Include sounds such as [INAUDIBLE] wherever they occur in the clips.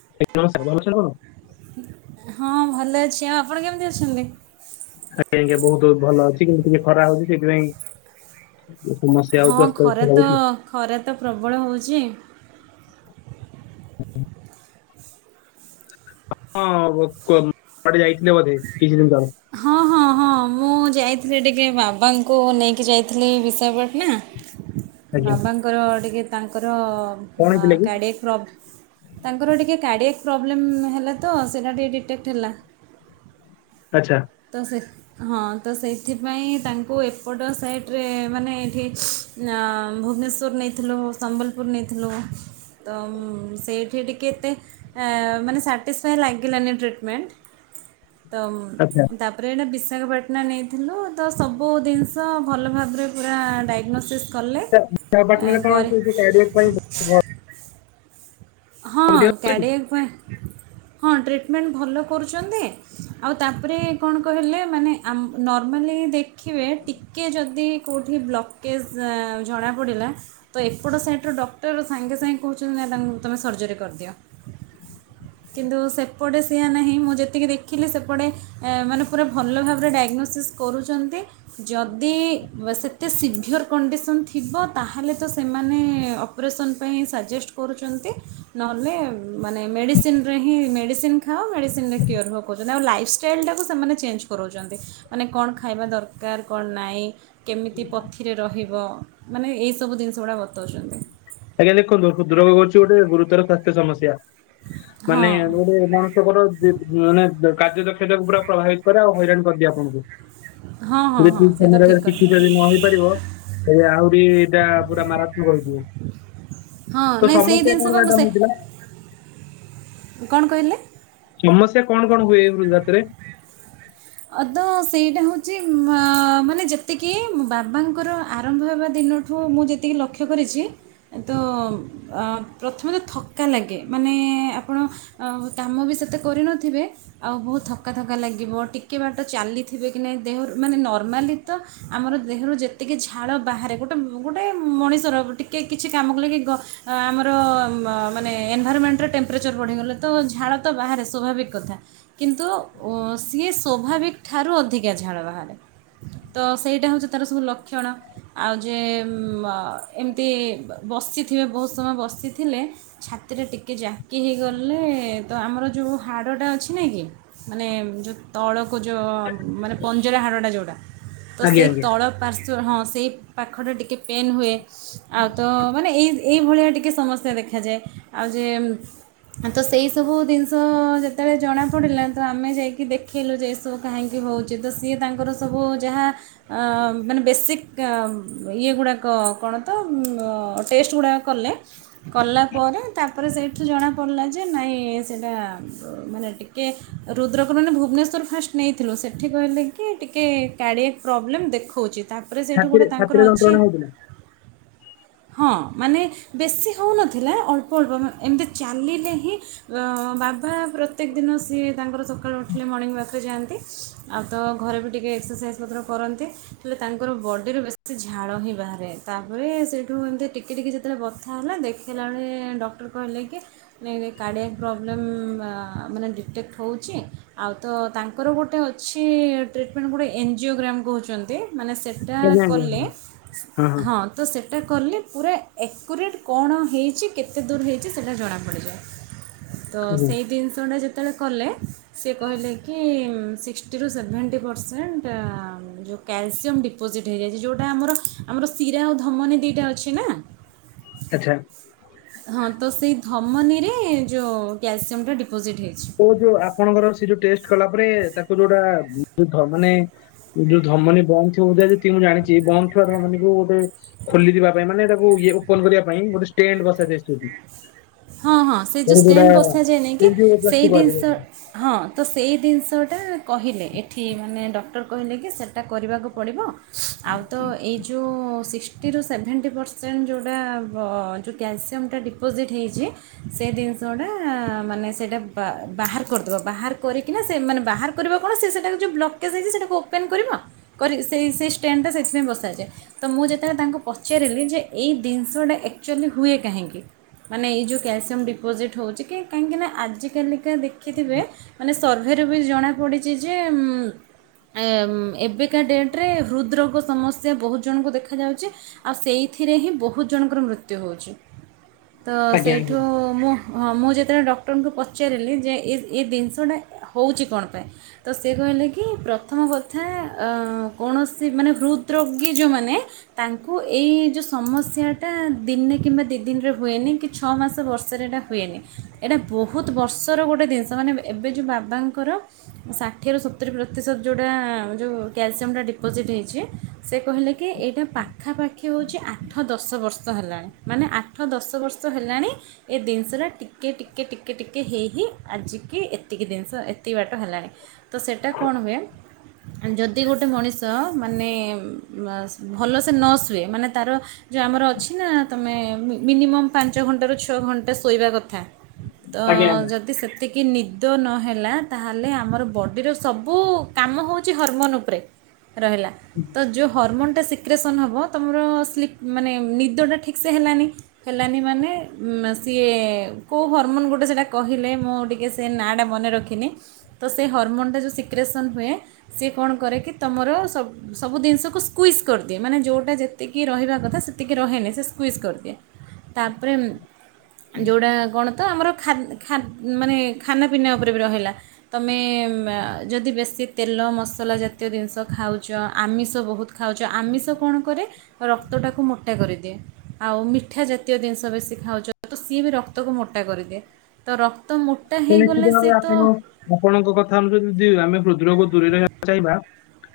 [UNINTELLIGIBLE] ହଁ ଭଲ ଅଛି। ଆଉ ଆପଣ କେମିତି ଅଛନ୍ତି? ଆଜ୍ଞା ଆଜ୍ଞା ବହୁତ ଭଲ ଅଛି କିନ୍ତୁ ଟିକେ ଖରା ହଉଚି ସେଇଥିପାଇଁ ସମସ୍ୟା ହଉଚି ହଁ ଖରା ଅସ୍ତବ୍ୟସ୍ତ ତ ଲାଗୁଛି। ଖରା ତ ପ୍ରବଳ ହଉଚି। ଉଁ ହୁଁ। ହଁ କୁଆଡେ ଯାଇଥିଲେ ବୋଧେ କିଛି ଦିନ ତଳେ? ହଁ ହଁ ହଁ ହଁ ମୁଁ ଯାଇଥିଲି ଟିକେ ବାବାଙ୍କୁ ନେଇକି ଯାଇଥିଲି ବିଶାଖାପାଟନା ଆଜ୍ଞା ବାବାଙ୍କର ଅ ଟିକେ ତାଙ୍କର କଣ ଅ ହେଇଥିଲା କି? କାଡ଼ିଆ ପ୍ରବ୍ ତାଙ୍କର ଟିକେ କାଡ଼ିଆକ୍ ପ୍ରୋବ୍ଲେମ୍ ହେଲା ତ ସେଇଟା ଟିକେ ଡିଟେକ୍ଟ ହେଲା। ଆଚ୍ଛା। ତ ସେ ହଁ ତ ସେଇଥିପାଇଁ ତାଙ୍କୁ ଏପଟ ସାଇଟରେ ମାନେ ଏଠି ହଁ ଭୁବନେଶ୍ୱର ନେଇଥିଲୁ, ସମ୍ବଲପୁର ନେଇଥିଲୁ ତ ଅଁ ସେଇଠି ଟିକେ ଏତେ ଏଁ ମାନେ ସାଟିସ୍ଫାଏ ଲାଗିଲାନି ଟ୍ରିଟମେଣ୍ଟ ତ ମ ଆଚ୍ଛା। ତାପରେ ଏଇନା ବିଶାଖାପାଟଣା ନେଇଥିଲୁ ତ ସବୁ ଦିନିଷ ଭଲ ଭାବରେ ପୁରା ଡାଇଗ୍ନୋସିସ୍ କଲେ ଆଛା ଏ, ବିଶାଖାପାଟଣା ରେ କଣ କରି ସେ ଯଉ [UNINTELLIGIBLE] ପାଇଁ ଭ ହଁ ଅଁ ଦିଆହଉଛି ଟି? କାଡ଼ିଆକ୍ଟ ପାଇଁ ହଁ ଟ୍ରିଟମେଣ୍ଟ ଭଲ କରୁଛନ୍ତି ଆଉ ତାପରେ କଣ କହିଲେ ମାନେ ଆମ ନର୍ମାଲି ଦେଖିବେ ଟିକେ ଯଦି କେଉଠି ବ୍ଲକେଜ ଅଁ ଜଣାପଡ଼ିଲା ତ ଏପଟ ସାଇଟ ଡକ୍ଟର ସାଙ୍ଗେ ସାଙ୍ଗେ କହୁଛନ୍ତି ନାଇଁ ତାଙ୍କୁ ତୁମେ ସର୍ଜରୀ କରିଦିଅ। କିନ୍ତୁ ସେପଟେ ସେଆ ନାହିଁ ମୁଁ ଯେତିକି ଦେଖିଲି ସେପଟେ ଏ ମାନେ ପୁରା ଭଲ ଭାବରେ ଡାଇଗ୍ନୋସିସ୍ କରୁଚନ୍ତି ଯଦି ସେତେ ସିଭିଅର୍ କଣ୍ଡିସନ୍ ଥିବ ତାହେଲେ ତ ସେମାନେ ଅ ଅପରେସନ ପାଇଁ ସାଜେଷ୍ଟ କରୁଚନ୍ତି ନହେଲେ ମାନେ ମେଡ଼ିସିନ ରେ ହିଁ ମେଡ଼ିସିନ ଖାଅ ମେଡ଼ିସିନ କ୍ୟୋର ହୁଅ କହୁଚନ୍ତି ଆଉ ଲାଇଫ ଷ୍ଟାଇଲଟାକୁ ସେମାନେ ଚେଞ୍ଜ କରଉଚନ୍ତି ମାନେ କଣ ଖାଇବା ଦର କଣ ନାଇଁ କେମିତି ପଥି ରେ ରହିବ ମାନେ ଏଇସବୁ ଜିନିଷ ଗୁଡ଼ା ବତଉଛନ୍ତି। ଆଜ୍ଞା ଦେଖନ୍ତୁ ହୃଦ ରୋଗ ହଉଚି ଗୋଟେ ଗୁରୁତର ସ୍ୱାସ୍ଥ୍ୟ ସମସ୍ୟା ହଁ ମାନେ ଗୋଟେ ଲୋକଙ୍କର ମାନେ କାର୍ଯ୍ୟ ଦକ୍ଷତାକୁ ପୁରା ପ୍ରଭାବିତ କରେ ଆଉ ହଇରାଣ କରିଦିଏ ଆପଣଙ୍କୁ। [INAUDIBLE] ଯଦି ହଁ ସେ ଠିକ ତ ସମୟ ଠିକ୍ କଥା ଚିକିତ୍ସା ଯଦି ନ ହେଇ ପାରିବ ଏ ଆହୁରି ଏଇଟା ପୁରା ମାରାତ୍ମକ ହେଇଯିବ। ହଁ ତ ନାଇଁ ସେଇ ସମସ୍ୟା କଣ ଦିନିଷ ପା ମୁଁ ମ୍ୟାଡାମ ସେ ହେଇଥିଲା? କଣ କହିଲେ ସମସ୍ୟା କଣ କଣ ହୁଏ ହୃଦଘାତରେ? ଅଦ ସେଇଟା ହଉଛି ମା ମାନେ ଯେତିକି ବାବାଙ୍କର ଆରମ୍ଭ ହେବା ଦିନ ଠୁ ମୁଁ ଯେତିକି ଲକ୍ଷ୍ୟ କରିଛି। ତ ପ୍ରଥମେ ତ ଥକ୍କା ଲାଗେ ମାନେ ଆପଣ ଆଉ କାମ ବି ସେତେ କରିନଥିବେ ଆଉ ବହୁତ ଥକା ଥକା ଲାଗିବ ଟିକେ ବାଟ ଚାଲିଥିବେ। କି ନା ଦେହରୁ ମାନେ ନର୍ମାଲି ତ ଆମର ଦେହରୁ ଯେତିକି ଝାଳ ବାହାରେ ଗୋଟେ ଗୋଟେ ମଣିଷର ଟିକେ କିଛି କାମ କଲେ କି ଗ ଆମର ମ ମାନେ ଏନଭାଇରମେଣ୍ଟର ଟେମ୍ପରେଚର୍ ବଢ଼ିଗଲେ ତ ଝାଳ ତ ବାହାରେ ସ୍ୱାଭାବିକ କଥା। କିନ୍ତୁ ଉଁ ସିଏ ସ୍ୱାଭାବିକ ଠାରୁ ଅଧିକା ଝାଳ ବାହାରେ। ତ ସେଇଟା ହଉଛି ତାର ସବୁ ଲକ୍ଷଣ। ଆଉ ଯେ ମ ଏମିତି ବସିଥିବେ ବହୁତ ସମୟ ବସିଥିଲେ। ଛାତିଟା ଟିକେ ଜାକି ହେଇଗଲେ ତ ଆମର ଯୋଉ ହାଡ଼ଟା ଅଛି ନାଁ କି? ମାନେ ଯ ତଳକୁ ଯୋଉ ମାନେ ପଞ୍ଜରା ହାଡ଼ଟା ଯୋଉଟା ତ ଆଜ୍ଞା ସେଇ ଆଜ୍ଞା ତଳ ପାର୍ଶ୍ ହଁ ସେଇ ପାଖରେ ଟିକେ ପେନ୍ ହୁଏ ଆଉ ତ ମାନେ ଏଇ ଏଇ ଭଳିଆ ଟିକେ ସମସ୍ୟା ଦେଖାଯାଏ ଆଉ ଯେ ତ ସେଇ ସବୁ ଜିନିଷ ଯେତେବେଳେ ଜଣାପଡ଼ିଲା ତ ଆମେ ଯାଇକି ଦେଖ ଖେଲୁ ଯେ ଏସବୁ କାହିଁକି ହଉଛି ତ ସିଏ ତାଙ୍କର ସବୁ ଯାହା ଅ ମାନେ ବେସିକ୍ କ ଇଏ ଗୁଡ଼ାକ କଣ ତ ଉଁ ଟେଷ୍ଟ ଗୁଡ଼ାକ କଲେ। କଲା ପରେ ତାପରେ ସେଇଠୁ ଜଣାପଡ଼ିଲା ଯେ ନାଇଁ ସେଇଟା ମାନେ ଟିକେ ରୁଦ୍ରକ ମାନେ ଭୁ ଭୁବନେଶ୍ୱର ଫାଷ୍ଟ ନେଇଥିଲୁ ସେଠି କହିଲେ କି ଟିକେ କାଡ଼ିଆକ ପ୍ରୋବ୍ଲେମ୍ ଦେଖାଉଚି ତାପରେ ସେଇଠୁ ଛାତିରେ ଗୋଟେ ଛାତିରେ ତାଙ୍କର ଅଛି। ଯନ୍ତ୍ରଣା ହଉଥିଲା? ହଁ ମାନେ ବେଶୀ ହଉନଥିଲା ଅଳ୍ପ ଅଳ୍ପ ଏମିତି ଚାଲିଲେ ହିଁ। ବାବା ପ୍ରତ୍ୟେକ ଦିନ ସିଏ ତାଙ୍କର ସକାଳୁ ଉଠ। ହେଲେ ମର୍ଣ୍ଣିଂ ୱାକ ଯାଆନ୍ତି ଆଉ ତ ଘରେ ବି ଟିକେ ଏକ୍ସରସାଇଜ୍ ମଧ୍ୟ କରନ୍ତି ହେଲେ ତାଙ୍କର ବଡ଼ିରେ ବ। ସେ ଝାଳ ହିଁ ବାହାରେ ତାପରେ ସେଇଠୁ ଏମିତି ଟିକେ ଟିକେ ଯେତେବେଳେ ବଥା ହେଲା ଦେଖେଇଲା ବେଳେ ଡକ୍ଟର। କହିଲେ କି ମାନେ କାଡ଼ିଆ ପ୍ରୋବ୍ଲେମ୍ ମାନେ ଡିଟେକ୍ଟ ହଉଛି। ଆଉ ତ ତାଙ୍କର ଗୋଟେ ଅଛି ଟ୍ରିଟମେଣ୍ଟ ଗୋଟେ ଏନ୍ଜିଓ ଗ୍ରାମ୍ କହୁଛନ୍ତି ମାନେ ସେ। ଏଟା ଆଜ୍ଞା ଆଜ୍ଞା ଆଜ୍ଞା। କଲେ ହଁ। ତ ସେଇଟା କଲେ ପୁରା ଏକୁରେଟ୍ କଣ ହେଇଛି କେତେ ଦୂର ହେଇଛି ସେଇଟା ଜଣାପଡ଼ିଯାଏ। ତ ଆଜ୍ଞା ସେଇ ଜିନିଷ ଟା ଯେତେବେଳେ କଲେ। ସେ କହିଲେ କି ସିକ୍ସଟିରୁ ସେଭେଣ୍ଟି ପରସେଣ୍ଟ। ଯୋଉ କ୍ୟାଲସିୟମ୍ ଡିପୋଜିଟ୍ ହେଇଯାଇଛି ଯୋଉଟା ଆମର ଆମର ଶିରା ଆଉ ଧମନୀ ଦିଟା ଅଛି ନା। [UNINTELLIGIBLE] ଆଚ୍ଛା। ହଁ ତ ସେଇ ଧମନୀରେ ଯୋଉ କ୍ୟାଲସିୟମଟା ଡିପୋଜିଟ୍ ହେଇଛି। ଓ ହୋ ଆପଣଙ୍କର ସେ ଯୋଉ ଟେଷ୍ଟ କଲା ପରେ ତାକୁ ଯୋଉଟା ଧମନୀ। ଯୋଉ ଧମନୀ ବନ୍ଦ ଥିବ ବୋଧେ ଯେତିକି ମୁଁ ଜାଣିଛି ବନ୍ଦ ଥିବା ଧମନୀକୁ ଗୋଟେ। ଖୋଲିିଯିବା ପାଇଁ ମାନେ ତାକୁ ଇଏ ଓପନ କରିବା ପାଇଁ ଗୋଟେ ଷ୍ଟେଣ୍ଡ ବସାଯାଏ ସେଠି। ହଁ ହଁ ସେ ଯୋଉ ଷ୍ଟେଣ୍ଡ ବସାଯାଏ ନି କି ଏଞ୍ଜିଓପ୍ଲାଷ୍ଟି ସେଇ କୁହାଯାଏ। ଜିନିଷ। ହଁ ତ ସେଇ ଜିନିଷଟା କହିଲେ ଏଠି ମାନେ ଡକ୍ଟର କହିଲେ କି ସେଇଟା କରିବାକୁ ପଡ଼ିବ। ଆଉ ତ ଏଇ ଯୋଉ ସିସ୍। ଷ୍ଟିରୁ ସେଭେଣ୍ଟି ପରସେଣ୍ଟ ଯୋଉଟା ଯୋଉ କ୍ୟାଲସିୟମଟା ଡିପୋଜିଟ୍ ହେଇଛି। ସେ ଜିନିଷ ଗୁଡ଼ା ମାନେ ସେଇଟା ବା ବାହାର କରିଦେବା ବାହାର କରିକିନା ସେ ମାନେ ବାହାର। କରିବା କଣ ସିଏ ସେଇଟାକୁ ଯୋଉ ବ୍ଲକେଜ୍ ହେଇଛି ସେଇଟାକୁ ଓପେନ କରିବ କରିକି ସେଇ ସେଇ ଷ୍ଟେନଟା ସେଥିରେ ବସାଯାଏ। ତ ମୁଁ ଯେତେବେଳେ ତାଙ୍କୁ ପଚାରିଲି ଯେ ଏଇ ଜିନିଷଟା ଆକ୍ଚୁଆଲି ହୁଏ କାହିଁକି। ମାନେ ଏଇ ଯୋଉ କ୍ୟାଲସିୟମ୍ ଡିପୋଜିଟ୍ ହଉଛି କି କାହିଁକିନା ଆଜିକାଲିକା ଦେଖିଥିବେ ମାନେ। ସର୍ଭେରୁ ବି ଜଣାପଡ଼ିଛି ଯେ ଉଁ ଏଁ ଏବେ। ଆଜିକା ଡେଟେରେ ହୃଦରୋଗ ସମସ୍ୟା ବହୁତ ଜଣଙ୍କୁ ଦେଖାଯାଉଛି। ଆଉ ସେଇଥିରେ ହିଁ ବହୁତ ଜଣଙ୍କର ମୃତ୍ୟୁ ହଉଛି ତ ଆଜ୍ଞା ଆଜ୍ଞା ସେଇଠୁ ମୁଁ। ହଁ ମୁଁ ଯେତେବେଳେ ଡକ୍ଟରଙ୍କୁ ପଚାରିଲି ଯେ ଏ ଜିନିଷଟା ହେଉଛି କଣ ପାଇଁ। ତ ସେ କହିଲେ କି ପ୍ରଥମ କଥା କୌଣସି ମାନେ ହୃଦ ରୋଗୀ ଯେଉଁମାନେ। ତାଙ୍କୁ ଏଇ ଯୋଉ ସମସ୍ୟାଟା ଦିନେ କିମ୍ବା ଦି ଦିନରେ। ହୁଏନି କି ଛଅ ମାସ ବର୍ଷରେ ଏଇଟା ହୁଏନି ଏଇଟା ବହୁତ ବର୍ଷର ଗୋଟେ ଜିନିଷ ମାନେ। ଏବେ ଯେଉଁ ବାବାଙ୍କର। ଷାଠିଏରୁ ସତୁରିୀ ପ୍ରତିଶତ ଯେଉଁଟା ଯେଉଁ କ୍ୟାଲସିୟମଟା ଡିପୋଜିଟ୍ ହେଇଛି। ସେ କହିଲେ କି ଏଇଟା ପାଖାପାଖି ହେଉଛି ଆଠ ଦଶ ବର୍ଷ ହେଲାଣି ମାନେ। ଆଠ ଦଶ ବର୍ଷ ହେଲାଣି। ଏ ଜିନିଷଟା ଟିକେ ଟିକେ ଟିକେ ଟିକେ ହେଇ ହି ଆଜିକି ଏତିକି ଜିନିଷ ଏତିକି ବାଟ ହେଲାଣି। ତ ସେଇଟା କଣ ହୁଏ। ଯଦି ଗୋଟେ ମଣିଷ ମାନେ ଭଲସେ ନ ଶୁଏ ମାନେ ତାର। ଯେ ଆମର ଅଛି ନା ତମେ। ମିନିମମ୍ ପାଞ୍ଚ ଘଣ୍ଟାରୁ ଛଅ ଘଣ୍ଟା ଶୋଇବା କଥା ତ ଆଜ୍ଞା ଆଜ୍ଞା ଯଦି ସେ। ଯେତିକି ନିଦ ନହେଲା ତାହେଲେ ଆମର ବଡ଼ିର ସବୁ କାମ ହେଉଛି ହର୍ମୋନ୍ ଉପରେ। ରହିଲା ତ ଯୋଉ ହରମୋନ୍ଟା ଶ। ଡିକସନ୍ ହେବ ତମର ସ୍ଲିପ୍ ମାନେ ନିଦଟା ଠିକ୍ ସେେ ହେଲାନି। ହେଲାନି ମାନେ ସିଏ କେଉଁ ହରମୋନ୍ ଗୋଟେ ସେଇଟା କହିଲେ ମୁଁ ଟିକେ। ଟିକଏ ସେ ନାଁଟା ମନେ ରଖିନି ତ ସେ ହର୍ମୋନ୍ଟା ଯେଉଁ ସିକ୍ରେସନ୍ ହୁଏ। ସିଏ କଣ କରେ କି ତମର ସବ ସବୁ ଜିନିଷକୁ ସ୍କୁଇସ୍ କରିଦିଏ ମାନେ ଯେଉଁଟା ଯେତିକି ରହିବା କଥା ସେତିକି ରହେନି ସେ ସ୍କୁଇସ୍ କରିଦିଏ। ତାପରେ ଯେଉଁଟା କଣ ତ ଆମର ଖା ନା ମାନେ ଖାନାପିନା ଉପରେ ବି ରହିଲା। ତମେ ଯଦି ବେଶୀ ତେଲ ମସଲା ଜାତୀୟ ଜିନିଷ ଖାଉଛ ଆମିଷ ବହୁତ ଖାଉଛ ଆମିଷ କଣ କରେ ରକ୍ତଟାକୁ ମୋଟା କରିଦିଏ ଆଉ ମିଠ ମିଠା ଜାତୀୟ ଜିନିଷ ବେଶୀ ଖାଉଛ ତ ସିଏ ବି ରକ୍ତକୁ ମୋଟା କରିଦିଏ। ତ ରକ୍ତ ମୋଟା ତ ନିଶ୍ଚିତ ହେଇଗଲେ ଭାବେ ସେ ଆପଣ ତ ଆପଣଙ୍କ କଥା ଅନୁଯାରେ ଯଦି ଆମେ ହୃଦୟକୁ ଦୂରେଇ ରହିବାକୁ ଚାହିବା।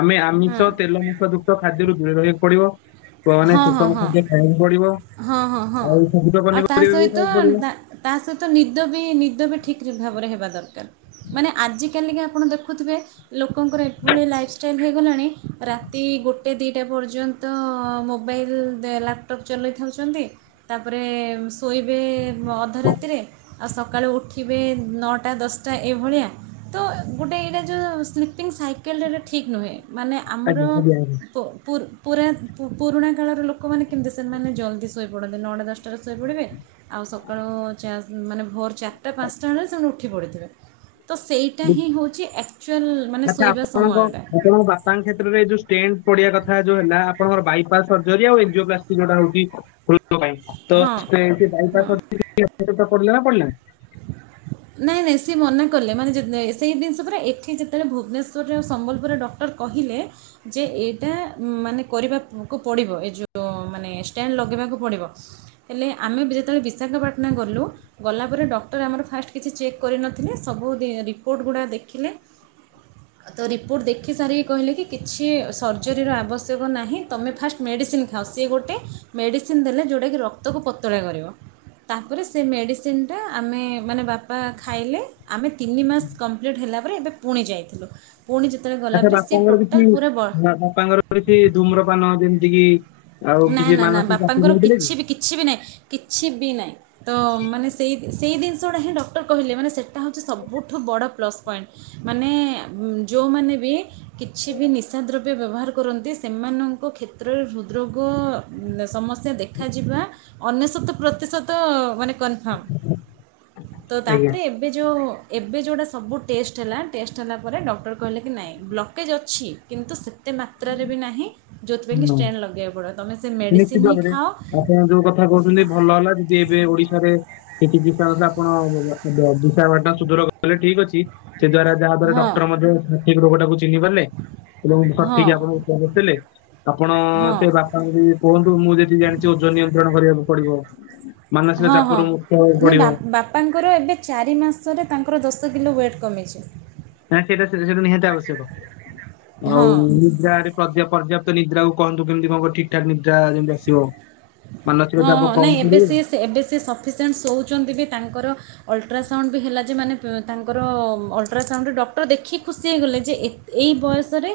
ଆମେ ହଁ ଆମିଷ ତେଲ ମସଲା ଯୁକ୍ତ ଖାଦ୍ୟରୁ ଦୂରେ ରହିବାକୁ ପଡିବ ପୁ ମାନେ ହଁ ହଁ ସୁଷମ ହଁ ଖାଦ୍ୟ ଖାଇବାକୁ ପଡିବ। ହଁ ହଁ ହଁ ଆଉ ସବୁଜ ଆଉ ତା ପନିପରିବା ବି ସହିତ ଖାଇବାକୁ ପଡିବ ତା ତା ସହିତ ନିଦ ବି ନିଦ ବି ଠିକ୍ ଭାବରେ ହେବା ଦରକାର। ମାନେ ଆଜିକାଲିକା ଆପଣ ଦେଖୁଥିବେ? ଲୋକଙ୍କର ଏଭଳି ଲାଇଫଷ୍ଟାଇଲ ହେଇଗଲାଣି ରାତି ଗୋଟେ ଦିଟା ପର୍ଯ୍ୟନ୍ତ ତ ମୋବାଇଲ ଲ୍ୟାପଟପ୍। ଚଲେଇଥାଉଛନ୍ତି ତାପରେ ଶୋଇବେ ଅଧ ରାତିରେ। ଆଉ ସକାଳୁ ଉଠିବେ ନଅଟା ଦଶଟା ଏଇଭଳିଆ। ତ ଗୋଟେ ଏଇଟା ଯେଉଁ ସ୍ଲିପିଙ୍ଗ ସାଇକେଲଟା ଠିକ୍ ନୁହେଁ ମାନେ ଆମର ଆଜ୍ଞା ଆଜ୍ଞା ଆଜ୍ଞା ପୁ ପୁ ପୁ ପୁରୁଣା କାଳର ଲୋକମାନେ କେମିତି ସେମାନେ ଜଲ୍ଦି ଶୋଇପଡ଼ନ୍ତି ନଅଟେ ଦଶଟାରେ ଶୋଇପଡ଼ିବେ ଆଉ ସକାଳୁ ଚା ମାନେ ଭୋର ଚାରିଟା ପାଞ୍ଚଟା ବେଳେ ସେମାନେ ଉଠି ପଡ଼ିଥିବେ। ତ ସେଇଟା ହିଁ ହେଉଛି ଆକ୍ଚୁଆଲ୍ ମାନେ ଶୋଇବା ସମୟଟା। ତାଙ୍କ କ୍ଷେତ୍ରରେ ଯୋଉ ଷ୍ଟଣ୍ଡ ପଡିିବା କଥା ଯୋଉ ହେଲା ଆପଣଙ୍କର ବାଇପା ସର୍ଜରି ଆଉ ଏଜି୍ ଯଉଟା ହଉଛି। ହଁ ହଁ [INAUDIBLE] ନାଇଁ ନାଇଁ ସିଏ ମନା କଲେ ମାନେ ସେଇ ଜିନିଷ ପୁରା ଏଠି ଯେତେବେଳେ ଭୁବନେଶ୍ୱରରେ ଆ ସମ୍ବଲପୁରରେ ଡକ୍ଟର କହିଲେ ଯେ ଏଇଟା ମାନେ କରିବାକୁ ପଡ଼ିବ ଏ ଯୋଉ ମାନେ ଷ୍ଟାଣ୍ଡ ଲଗେଇବାକୁ ପଡ଼ିବ। ହେଲେ ଆମେ ଯେତେବେଳେ ବିଶାଖାପାଟଣା ଗଲୁ ଗଲା ପରେ ଡକ୍ଟର ଆମର ଫାଷ୍ଟ କିଛି ଚେକ୍ କରିନଥିଲେ ସବୁ ରିପୋର୍ଟ ଗୁଡ଼ା ଦେଖିଲେ। ତ ରିପୋର୍ଟ ଦେଖି ସାରିକି କହିଲେ କି କିଛି ସର୍ଜରୀର ଆବଶ୍ୟକ ନାହିଁ ତମେ ଫାଷ୍ଟ ମେଡ଼ିସିନ ଖାଅ ସିଏ ଗୋଟେ ମେଡ଼ିସିନ ଦେଲେ ଯୋଉଟାକି ରକ୍ତକୁ ପତଳା କରିବ। ତାପରେ ସେ ମେଡ଼ିସିନ ଟା ଆମେ ମାନେ ବାପା ଖାଇଲେ। ଆମେ ତିନି ମାସ କମ୍ପ୍ଲିଟ୍ ହେଲା ପରେ ଏବେ ପୁଣି ଯାଇଥିଲୁ। ପୁଣି ଯେତେବେଳେ ଗଲା ପରେ ସେ ଟୋଟାଲ୍ ପୁରା ବ ତମ ବାପାଙ୍କର ଧୁମ୍ର ପାନ ଯେମିତି କିି ଆଉ ନା କିଛି ନା ନା ମାନସିକ ଚାପ ବାପାଙ୍କର ନଉଥିଲେ କିଛି କି। ବି କିଛି ବି ନାହିଁ। କିଛି ବି ନାହିଁ। ତ ମାନେ ସେଇ ସେଇ ଜିନିଷ ଟା ହିଁ ଡକ୍ଟର କହିଲେ ମାନେ ସେଇଟା ହେଉଛି ସବୁଠୁ ବଡ଼ ପ୍ଲସ୍ ପଏଣ୍ଟ। ମାନେ ଯୋଉମାନେ ବି କିଛି ବି ନିଶା ଦ୍ରବ୍ୟ ବ୍ୟବହାର କରନ୍ତି। ସେମାନଙ୍କ କ୍ଷେତ୍ରରେ ହୃଦ୍ ରୋଗ ଗ ସମସ୍ୟା ଦେଖାଯିବା ଅନେଶତ ପ୍ରତିଶତ ମାନେ କ ହଁ, ତ ତାପରେ। ଏବେ ଯୋଉ ଏବେ ଯୋଉଟା ସବୁ ଟେଷ୍ଟ ହେଲା ଟେଷ୍ଟ ହେଲା ପରେ ଡକ୍ଟର କହିଲେ କି ନାଇଁ ବ୍ଲକେଜ୍ ଅଛି। କିନ୍ତୁ ସେତେ ମାତ୍ରାରେ ବି ନାହିଁ ଯୋଉଥିପାଇଁ କି ଆଜ୍ଞା ଷ୍ଟେନ୍ ଲଗେଇବା ବଡ଼ପା ତମେ ସେ ନିଶ୍ଚିତ ମେଡ଼ିସିନ ହିଁ ଭାବରେ ଖାଅ। ଆପଣ ଯୋଉ କଥା କହୁଛନ୍ତି ଭଲ ହେଲା ଦିଦି ଏବେ ଓଡିଶାରେ ସେଠ ବିଶାଖାପାଟଣା ଆପଣ ବିଶାଖପାଟଣା ଟା ସୁଦୁର ଗଲେ ଠିକ ଅଛି। ସେ ଦ୍ଵାରା ଯାହା ଦ୍ଵାରା ହଁ ଡକ୍ଟର ମଧ୍ୟ ସଠିକ ରୋଗ ଟାକୁ ଚିହ୍ନି ପାରିଲେ ଏବଂ ହଁ ସଠିକ ଆପଣଙ୍କୁ ଔଷଧ ଦେଲେ। ଆପଣ ହଁ ସେ ବାପାଙ୍କୁ କୁହନ୍ତୁ ମୁଁ ଯେତିକି ଜାଣିଛି ଓଜନ ନିୟନ୍ତ୍ରଣ କରିବାକୁ ପଡିବ। ମାନସିକ ହଁ ହଁ ଚାପରୁ ମୁକ୍ତି ହେବାକୁ ନାଇଁ ପଡିବ। ବାପାଙ୍କର ଏବେ ଚାରି ମାସରେ ତାଙ୍କର ଦଶ କିଲୋ ୱେଟ୍ କମିଛି। ନା ସେଇଟା ସେଇଟା ନିହାତି ଆବଶ୍ୟକ ଆଉ ହଁ ନିଦ୍ରରେ ପ ପ୍ରଯ୍ୟାପ୍ତ ନିଦ୍ରା କମ କେମିତି କଣ ଠିକଠାକ ନିଦ୍ରା ଯେମିତି ଆସିବ। ମାନସିକ ହଁ, ଚାପ ହଁ, କମ୍ ନାଇଁ ଏବେ ପଡ଼ିବ ସେ ଏବେ ସେ ସଫିସେଣ୍ଟ ଶୋଉଛନ୍ତି ବି ତାଙ୍କର ଅଲଟ୍ରାସାଉଣ୍ଡ ବି ହେଲା ଯେ ମାନେ ତାଙ୍କର ଅଲଟ୍ରାସାଉଣ୍ଡରେ ଡକ୍ଟର ଦେଖିକି ଖୁସି ହେଇଗଲେ ଯେ ଏ ଏଇ ବୟସରେ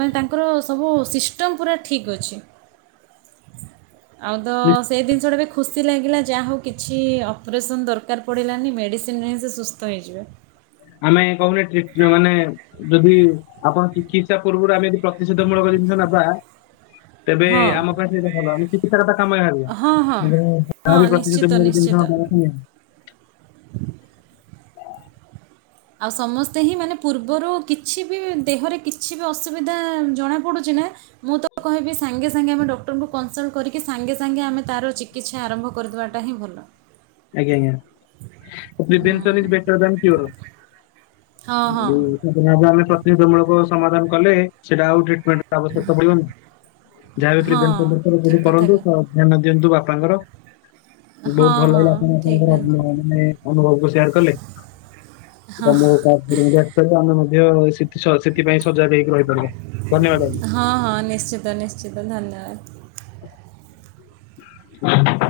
ମାନେ ତାଙ୍କର ସବୁ ସିଷ୍ଟମ୍ ପୁରା ଠିକ୍ ଅଛି। ଆଉ ତ ସେଇ ଜିନିଷଟା ବି ଖୁସି ଲାଗିଲା ଯାହା ହଉ କିଛି ଅପରେସନ୍ ଦରକାର ପଡ଼ିଲାନି ମେଡ଼ିସିନରେ ହିଁ ସେ ସୁସ୍ଥ ସୁସ୍ଥ ହେଇଯିବେ। ଆମେ କହୁନୁ ଯେ ଟି ମାନେ। ଯଦି ଆପଣ ଚିକିତ୍ସା ପୂର୍ବରୁ ଆମେ ଯଦି ପ୍ରତିଷେଧ ମୂଳକ ଜିନିଷ ନେବା [UNINTELLIGIBLE] ତେବେ ଆମ ପାଖ ସେଇଟା ଭଲ। ଚିକିତ୍ସା କଥା କାମ ହଁ ହଁ [INAUDIBLE] ହଁ ତାହା ବି ପ୍ରତିଶତ ନିଶ୍ଚିତ ମୁଁ ଜିନିଷ ନିଶ୍ଚିତ [INAUDIBLE] ଆଉ ସମସ୍ତେ ହିଁ ମାନେ ପୂର୍ବରୁ କିଛି ବି ଦେହରେ କିଛି ବି ଅସୁବିଧା ଜଣାପଡ଼ୁଚି ନା ମୁଁ ତ କହିବି ସାଙ୍ଗେ ସାଙ୍ଗେ ଆମେ ଡକ୍ଟରଙ୍କୁ କନସଲଟ କରିକି ସାଙ୍ଗେ ସାଙ୍ଗେ ଆମେ ତାର ଚିକି ଚିକିତ୍ସା ଆରମ୍ଭ କରିଦେବା ଟା ହିଁ ଭଲ। ଆଜ୍ଞା! ଆଜ୍ଞା! ହୁଁ [INAUDIBLE] ହଁ ହଁ ଆମେ ପ୍ରତିସୁଧ ମୂଳକ ସମାଧାନ କଲେ ସେଟା ଆଉ ଟ୍ରିଟମେଣ୍ଟ ଆବଶ୍ୟକତା ପଡିବ ଯା ଏଥିରେ ହଁ ଠିକ୍ [INAUDIBLE] କଥା କ କରନ୍ତୁ ଧ୍ୟାନ ଦିଅନ୍ତୁ ବାପାଙ୍କର। ହଁ ହଁ ଠିକ୍ କଥା। ଆପଣମାନେ ଅନୁଭବ କରି ସେୟାର କଲେ। ତମ [INAUDIBLE] ଆମେ ମଧ୍ୟ ସେଥିପାଇଁ ସଜାଗ ହେଇକି ରହିପାରିବା ଧନ୍ୟବାଦ ଆଜ୍ଞା। ହଁ ହଁ ନିଶ୍ଚିତ ନିଶ୍ଚିତ ଧନ୍ୟବାଦ। [UNINTELLIGIBLE]